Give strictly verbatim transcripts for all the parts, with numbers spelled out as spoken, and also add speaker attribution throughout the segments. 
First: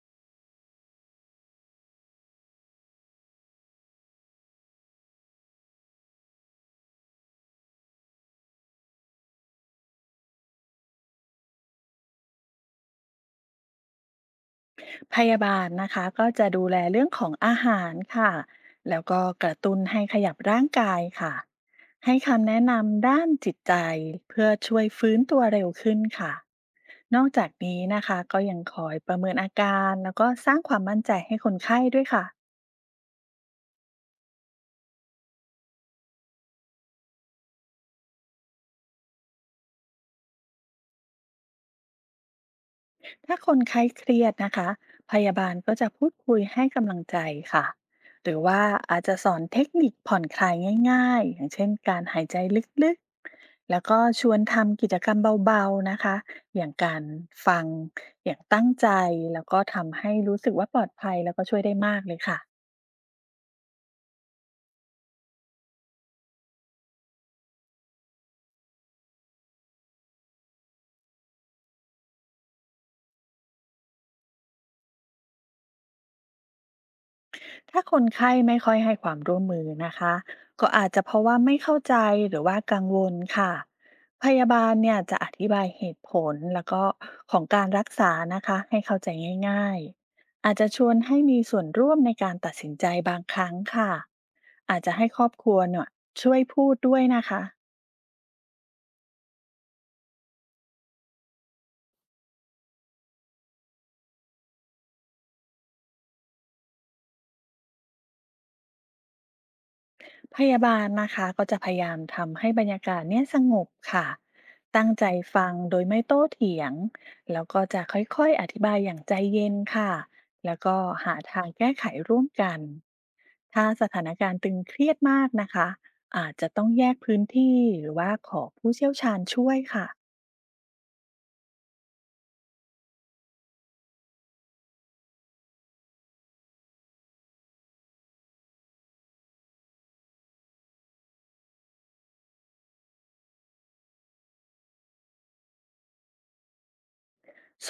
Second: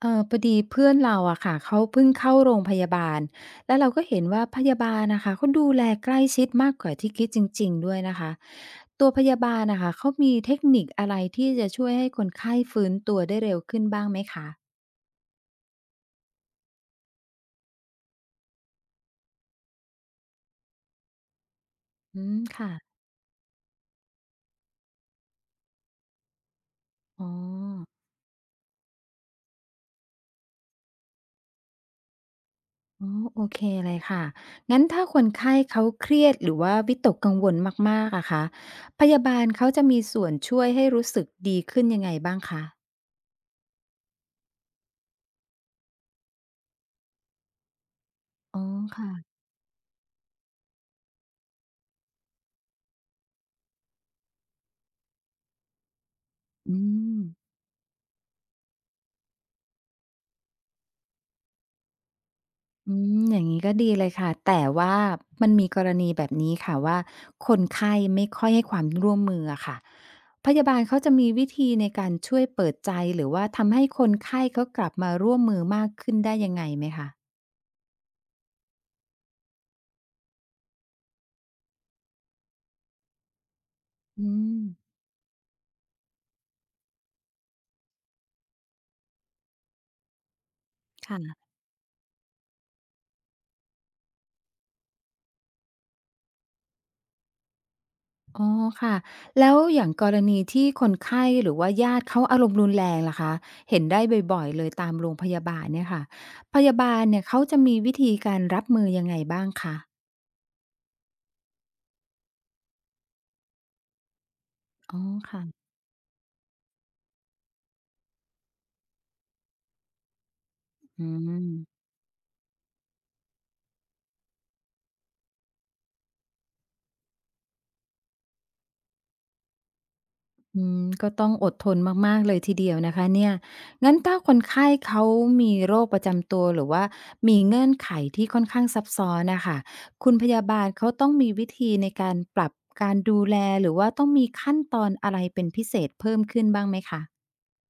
Speaker 1: เออพอดีเพื่อนเราอะค่ะเขาเพิ่งเข้าโรงพยาบาลแล้วเราก็เห็นว่าพยาบาลนะคะเขาดูแลใกล้ชิดมากกว่าที่คิดจริงๆด้วยนะคะตัวพยาบาลนะคะเขามีเทคนิคอะไรที่จะช่วยให้คนไข้ฟื้นตัวได้เร็วขึ้นบ้างไหมคะ
Speaker 2: พยาบาลนะคะก็จะดูแลเรื่องของอาหารค่ะแล้วก็กระตุ้นให้ขยับร่างกายค่ะให้
Speaker 1: อืม
Speaker 2: คำแนะ
Speaker 1: ค่ะ
Speaker 2: นำด้านจิตใจเพื่อช่วยฟื้นตัวเร็วขึ้นค่ะน
Speaker 1: อ๋
Speaker 2: อ
Speaker 1: อ
Speaker 2: กจากนี้นะคะก็ยังคอยประเมินอาการแล้วก็สร้างความมั่นใจให้คนไข้ด้วยค่ะ
Speaker 1: อ๋อโอเคเลยค่ะงั้นถ้าคนไข้เขาเครียดหรือว่าวิตกกังวลมากๆอะคะพยาบาลเขาจะมีส่วนช่วยให้รู้สึกดีขึ้นยังไงบ้างคะ
Speaker 2: ถ้าคนไข้เครียดนะคะ พยาบาลก็จะพูดคุยให้กำลังใจค่ะ หรือ
Speaker 1: อ๋
Speaker 2: ว่า
Speaker 1: อ
Speaker 2: อาจจะสอ
Speaker 1: ค่ะ
Speaker 2: นเทคนิคผ่อนคลายง่ายๆ อย่างเช่นการหายใจลึกๆ แล้วก็ชวนทำกิจกรรมเบาๆนะคะ อย่าง
Speaker 1: อื
Speaker 2: การ
Speaker 1: ม
Speaker 2: ฟังอย่างตั้งใจแล้วก็ทำให้รู้สึกว่าปลอดภัยแล้วก็ช่วยได้มากเลยค่ะ
Speaker 1: อืมอย่างงี้ก็ดีเลยค่ะแต่ว่ามันมีกรณีแบบนี้ค่ะว่าคนไข้ไม่ค่อยให้ความร่วมมืออะค่ะพยาบาลเขาจะมีวิธีในการช่วยเปิดใจหรือว่าทำให้คนไข้เขากลับมาร่วมมือมากขึ้นได้ยังไงไหมคะ
Speaker 2: ถ้าคนไข้ไม่ค่อยให้ความร่วมมือนะคะก็อาจจะเพราะว่าไม่เข้าใจหรือว่ากังวลค่ะพ
Speaker 1: อื
Speaker 2: ยา
Speaker 1: ม
Speaker 2: บาลเนี่ยจะอธิบายเหตุผลแล้วก็ของการรักษานะคะให้เข้าใจง่ายๆอาจจะชวนให้มี
Speaker 1: ค่ะ
Speaker 2: ส่วนร่วมในการตัดสินใจบางครั้งค่ะอาจจะให้ครอบครัวเนี่ยช่วยพูดด้วยนะคะ
Speaker 1: อ๋อค่ะแล้วอย่างกรณีที่คนไข้หรือว่าญาติเขาอารมณ์รุนแรงล่ะคะเห็นได้บ่อยๆเลยตามโรงพยาบาลเนี่ยค่ะพยาบาลเนี่ยเขาจะมีวิธีการรับมือยังไงบ้างคะ
Speaker 2: พยาบาลนะคะก็จะพยายามทำให้บรรยากาศเนี่ยสงบค่ะตั้ง
Speaker 1: อ๋อ
Speaker 2: ใจ
Speaker 1: ค่ะ
Speaker 2: ฟังโดยไม่โต้เถียง แล้วก็จะค่อยๆอธิบายอย่างใจเย็นค่ะแล้วก็
Speaker 1: อื
Speaker 2: หาทา
Speaker 1: ม
Speaker 2: งแก้ไขร่วมกันถ้าสถานการณ์ตึงเครียดมากนะคะอาจจะต้องแยกพื้นที่หรือว่าขอผู้เชี่ยวชาญช่วยค่ะ
Speaker 1: อืมก็ต้องอดทนมากๆเลยทีเดียวนะคะเนี่ย งั้นถ้าคนไข้เขามีโรคประจำตัวหรือว่ามีเงื่อนไขที่ค่อนข้างซับซ้อนน่ะค่ะคุณพยาบาลเขาต้องมีวิธีในการปรับการดูแลหรือว่าต้องมีขั้นตอนอะไรเป็นพิเศษเพิ่มขึ้นบ้างไหมคะ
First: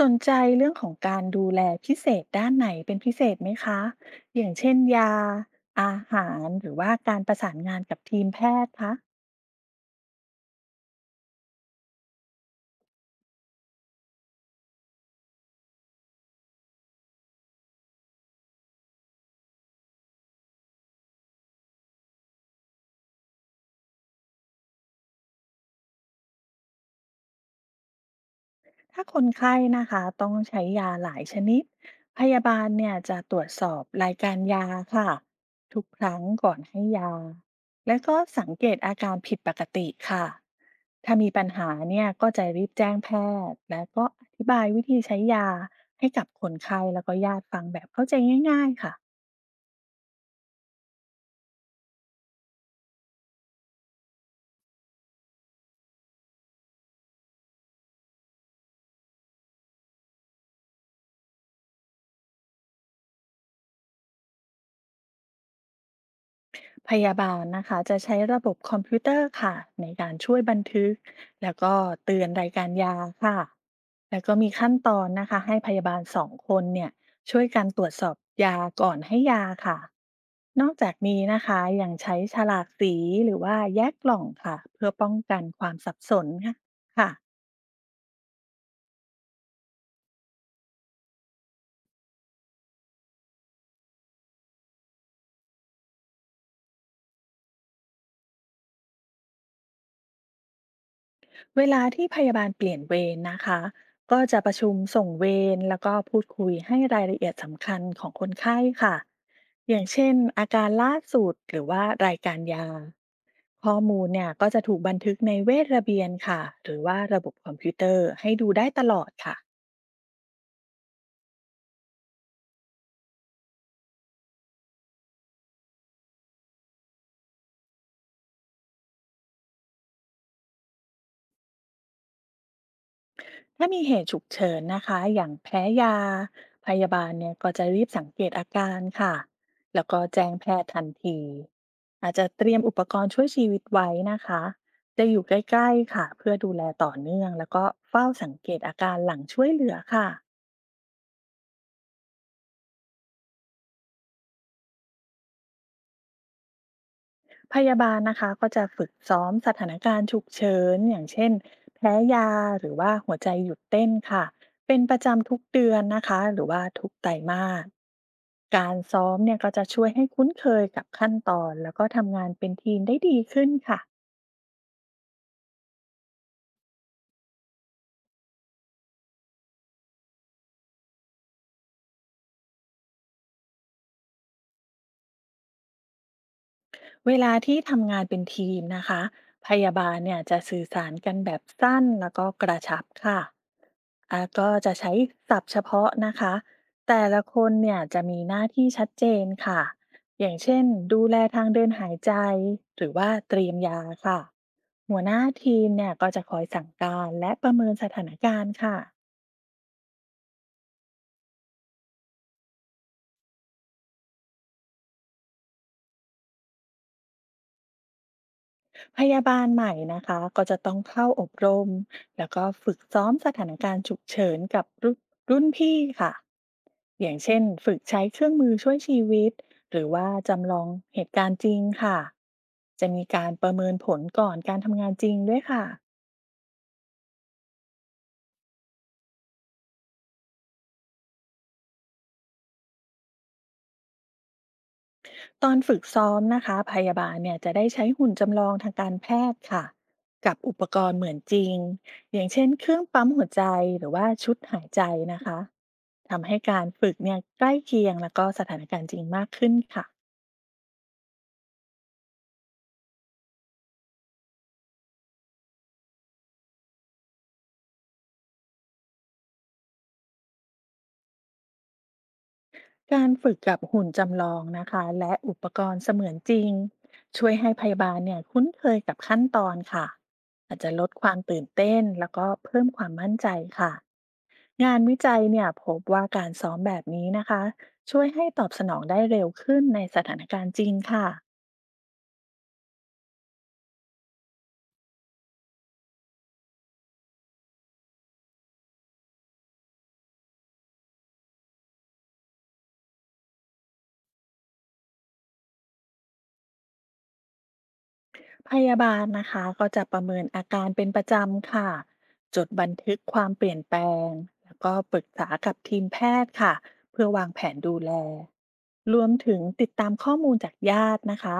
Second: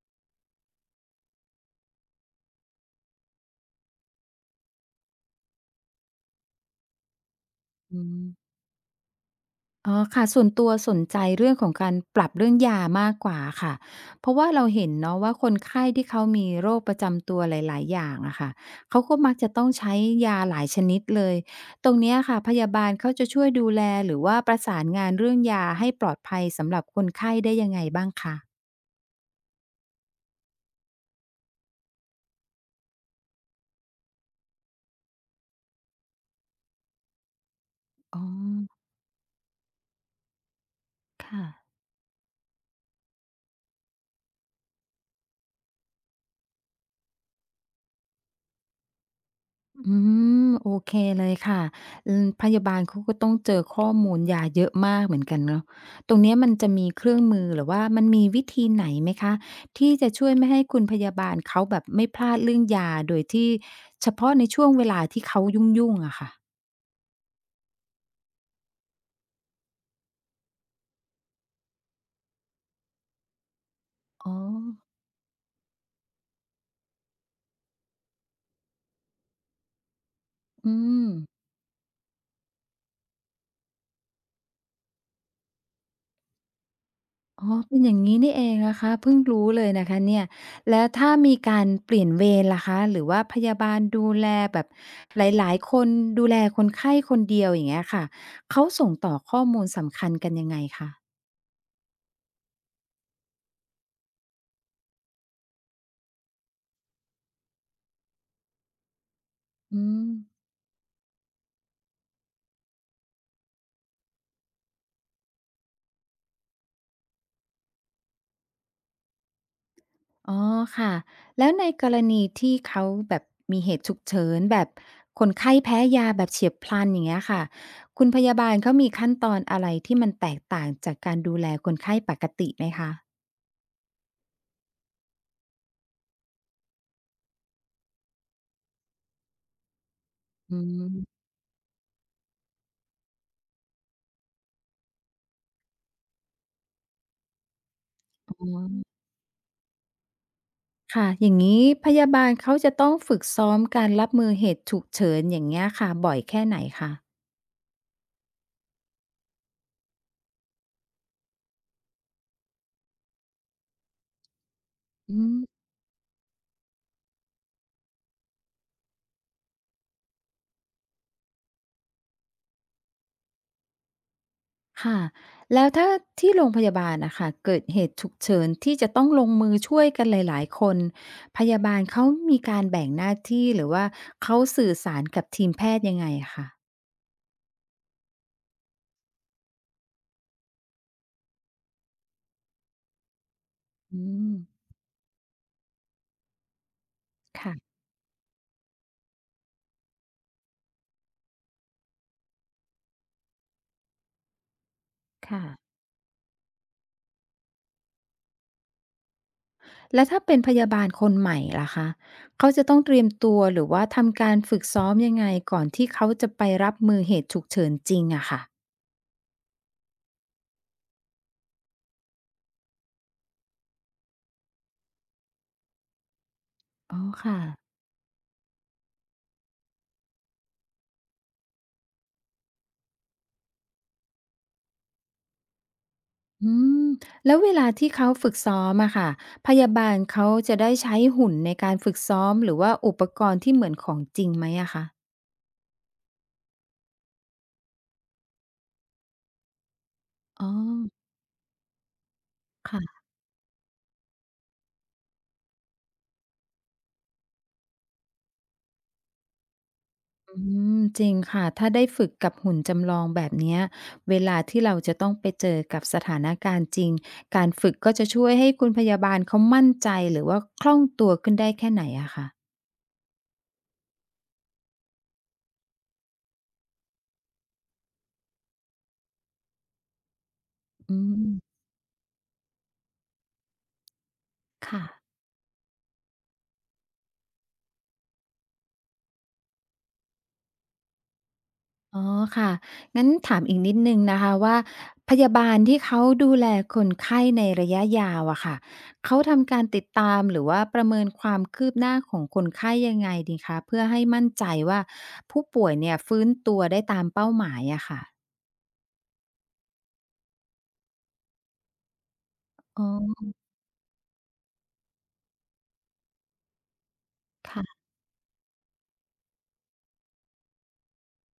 Speaker 2: สนใจเรื่องของการดูแลพิเศษด้านไหนเป็นพิเศษไหมคะ อย่างเช่นยาอาหารหรือว่าการประสานงานกับ
Speaker 1: อื
Speaker 2: ที
Speaker 1: ม
Speaker 2: มแพทย์คะ
Speaker 1: อ๋อค่ะส่วนตัวสนใจเรื่องของการปรับเรื่องยามากกว่าค่ะเพราะว่าเราเห็นเนาะว่าคนไข้ที่เขามีโรคประจำตัวหลายๆอย่างอะค่ะเขาก็มักจะต้องใช้ยาหลายชนิดเลยตรงเนี้ยค่ะพยาบาลเขาจะช่วยดูแลหรือว่าประสานงานเรื่องยาให้ปลอดภัยสำหรับคนไข้ได้ยังไงบ้างคะ
Speaker 2: ถ้าคนไข้นะคะต้องใช้ยาหลายชนิดพยาบาลเนี่ยจะตรวจสอบรายการยาค่ะทุกครั้งก่อนให้ยาและก็
Speaker 1: อ๋อ
Speaker 2: สังเกตอาการผิดปกติค่ะถ้ามี
Speaker 1: ค่ะ
Speaker 2: ปัญหาเนี่ยก็จะรีบแจ้งแพทย์และก็อธิบายวิธีใช้ยาให้กับคนไข้แล้วก็ญาติฟังแบบเข้าใจง่ายๆค่ะ
Speaker 1: อืมโอเคเลยค่ะอืมพยาบาลเขาก็ต้องเจอข้อมูลยาเยอะมากเหมือนกันเนาะตรงเนี้ยมันจะมีเครื่องมือหรือว่ามันมีวิธีไหนไหมคะที่จะช่วยไม่ให้คุณพยาบาลเขาแบบไม่พลาดเรื่องยาโดยที่เฉพาะในช่วงเวลาที่เขายุ่งๆอะค่ะ
Speaker 2: พยาบาลนะคะจะใช้ระบบคอมพิวเตอร์ค่ะในการช่วยบันทึกแล้วก็เตือนรายการยาค่ะแล้ว
Speaker 1: อ๋
Speaker 2: ก็
Speaker 1: อ
Speaker 2: มีขั้นตอนนะคะให้พยาบาลสองคนเนี่ยช่วยกันตรวจสอบยาก่อนให้ยาค่ะนอ
Speaker 1: อื
Speaker 2: กจาก
Speaker 1: ม
Speaker 2: นี้นะคะยังใช้ฉลากสีหรือว่าแยกกล่องค่ะเพื่อป้องกันความสับสนค่ะ
Speaker 1: อ๋อเป็นอย่างนี้นี่เองนะคะเพิ่งรู้เลยนะคะเนี่ยแล้วถ้ามีการเปลี่ยนเวรล่ะคะหรือว่าพยาบาลดูแลแบบหลายๆคนดูแลคนไข้คนเดียวอย่างเงี้ยค่ะเขาส่งต่อข้อมูลสำคัญกันยังไงคะ
Speaker 2: เวลาที่พยาบาลเปลี่ยนเวรนะคะก็จะประชุมส่งเวรแล้วก็พูดคุยให้รายละเอียดสำคัญของคนไข้ค่ะอย่า
Speaker 1: อื
Speaker 2: ง
Speaker 1: ม
Speaker 2: เช่นอาการล่าสุดหรือว่ารายการยาข้อมูลเนี่ยก็จะถูกบันทึกในเวชระเบียนค่ะหรือว่าระบบคอมพิวเตอร์ให้ดูได้ตลอดค่ะ
Speaker 1: อ๋อค่ะแล้วในกรณีที่เขาแบบมีเหตุฉุกเฉินแบบคนไข้แพ้ยาแบบเฉียบพลันอย่างเงี้ยค่ะคุณพยาบาลเขามีขั้นตอนอะไรที่มันแตกต่างจากการดูแลคนไข้ปกติไหมคะ
Speaker 2: ถ้ามีเหตุฉุกเฉินนะคะอย่างแพ้ยา พยาบาลเนี่ยก็จะรีบสังเกตอาการค่ะแล้วก็แจ้งแพ
Speaker 1: อื
Speaker 2: ทย์ทันที
Speaker 1: ม
Speaker 2: อาจจะเตรียมอุปกรณ์ช่วยชีวิตไว้นะคะจะอยู่ใกล้ๆค่ะเพื่อดูแลต่อเนื่องแล้วก็เฝ้าสังเกตอาการหลังช่วยเหลือค่ะ
Speaker 1: ค่ะอย่างนี้พยาบาลเขาจะต้องฝึกซ้อมการรับมือเหตุฉุกเฉินอย่างเงี้ยค่ะบ่อยแค่ไหนคะ
Speaker 2: พยาบาลนะคะก็จะฝึกซ้อมสถานการณ์ฉุกเฉินอย่างเช่นแพ้ยาหรือว่าหัวใจหยุดเต้นค่ะเป็นประ
Speaker 1: อื
Speaker 2: จำทุก
Speaker 1: ม
Speaker 2: เดือนนะคะหรือว่าทุกไตรมาสการซ้อมเนี่ยก็จะช่วยให้คุ้นเคยกับขั้นตอนแล้วก็ทำงานเป็นทีมได้ดีขึ้นค่ะ
Speaker 1: ค่ะแล้วถ้าที่โรงพยาบาลน่ะค่ะเกิดเหตุฉุกเฉินที่จะต้องลงมือช่วยกันหลายๆคนพยาบาลเขามีการแบ่งหน้าที่หรือว่าเขาสื่อสารกับทีมแพทย์ยังไงอะคะ
Speaker 2: เวลาที่ทำงานเป็นทีมนะคะพยาบาลเนี่ยจะสื่อสารกันแบบสั้นแล้วก็กระชับค่ะ
Speaker 1: อื
Speaker 2: อ่ะ
Speaker 1: ม
Speaker 2: ก็จะใช้ศัพท์เฉพาะนะคะแต่ละคน
Speaker 1: ค่ะ
Speaker 2: เนี่ยจะมีหน้าที่ชัดเจนค่ะอย่างเช่นดูแลทางเดินหายใจหรือว่าเตรียมยาค่ะหัวหน้า
Speaker 1: ค่ะ
Speaker 2: ทีมเนี่ยก็จะคอยสั่งการและประเมินสถานการณ์ค่ะ
Speaker 1: แล้วถ้าเป็นพยาบาลคนใหม่ล่ะคะเขาจะต้องเตรียมตัวหรือว่าทำการฝึกซ้อมยังไงก่อนที่เขาจะไปรับมือเหตุฉุกเฉินจริงอะค่ะ
Speaker 2: พยาบาลใหม่นะคะก็จะต้องเข้าอบรมแล้วก็ฝึกซ้อมสถานการณ์ฉุกเฉินกับรุ่นรุ่นพี่ค่ะ
Speaker 1: อ๋อ
Speaker 2: อย่างเช่
Speaker 1: ค่ะ
Speaker 2: นฝึกใช้เครื่องมือช่วยชีวิตหรือว่าจำลองเหตุการณ์จริงค่ะจะมีการประเมินผลก่อนการทำงานจริงด้วยค่ะ
Speaker 1: อืม แล้วเวลาที่เขาฝึกซ้อมอะค่ะพยาบาลเขาจะได้ใช้หุ่นในการฝึกซ้อมหรือว่าอุปกรณ์ที่เหมือนของจริงไหมอะคะ
Speaker 2: ตอนฝึกซ้อมนะคะพยาบาลเนี่ยจะได้ใช้หุ่นจำลองทางการแพทย์ค่ะกับ
Speaker 1: อ๋อ
Speaker 2: อุปกรณ์เหมือนจริงอย่างเช่นเครื่องปั๊
Speaker 1: ค่ะ
Speaker 2: มหัวใจหรือว่าชุดหายใจนะคะทำให้การฝึกเนี่ยใกล้เคียงแล้วก็สถานการณ์จริงมากขึ้นค่ะ
Speaker 1: อืม จริงค่ะ ถ้าได้ฝึกกับหุ่นจำลองแบบเนี้ยเวลาที่เราจะต้องไปเจอกับสถานการณ์จริง การฝึกก็จะช่วยให้คุณพยาบาลเขามั่นใจหรือว่าคล่องตัวขึ้นได้แค่ไหนอะคะ
Speaker 2: การฝึกกับหุ่นจำลองนะคะและอุปกรณ์เสมือนจริงช่วยให้พยาบาลเนี่ยคุ้นเคยกับขั้นตอนค่ะอาจจะลด
Speaker 1: อื
Speaker 2: ความตื่น
Speaker 1: ม
Speaker 2: เต้นแล้วก็เพิ่มความมั่นใจค่ะ งาน
Speaker 1: ค่ะ
Speaker 2: วิจัยเนี่ยพบว่าการซ้อมแบบนี้นะคะช่วยให้ตอบสนองได้เร็วขึ้นในสถานการณ์จริงค่ะ
Speaker 1: อ๋อค่ะงั้นถามอีกนิดหนึ่งนะคะว่าพยาบาลที่เขาดูแลคนไข้ในระยะยาวอะค่ะเขาทำการติดตามหรือว่าประเมินความคืบหน้าของคนไข้ยังไงดีคะเพื่อให้มั่นใจว่าผู้ป่วยเนี่ยฟื้นตัวได้ตามเป้าหมายอะค่ะ
Speaker 2: พยาบาลนะคะก็จะประเมินอาการเป็นประจำค่ะจดบัน
Speaker 1: อ๋อ
Speaker 2: ทึกความเปลี่ยนแปลงแล้วก็ปรึกษากับทีมแพทย์ค่ะเพื่อวางแผนดู
Speaker 1: ค่ะ
Speaker 2: แลรวมถึงติดตามข้อมูลจากญาตินะคะ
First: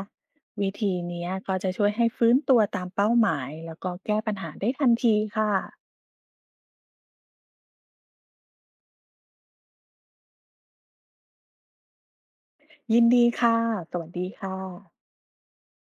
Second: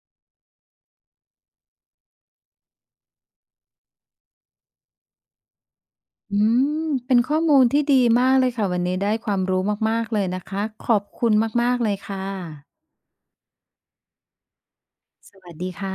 Speaker 2: วิธีเนี้ยก็จะช่วยให้ฟื้นตัวตามเป้าหมายแล้วก็แก้ปัญหาได้ทันทีค่ะ
Speaker 1: อืมเป็นข้อมูลที่ดีมากเลยค่ะวันนี้ได้ความรู้มากๆเลยนะคะขอบคุณมากๆเลยค่ะ
Speaker 2: ยินดีค่ะสวัสดีค่ะ
Speaker 1: สวัสดีค่ะ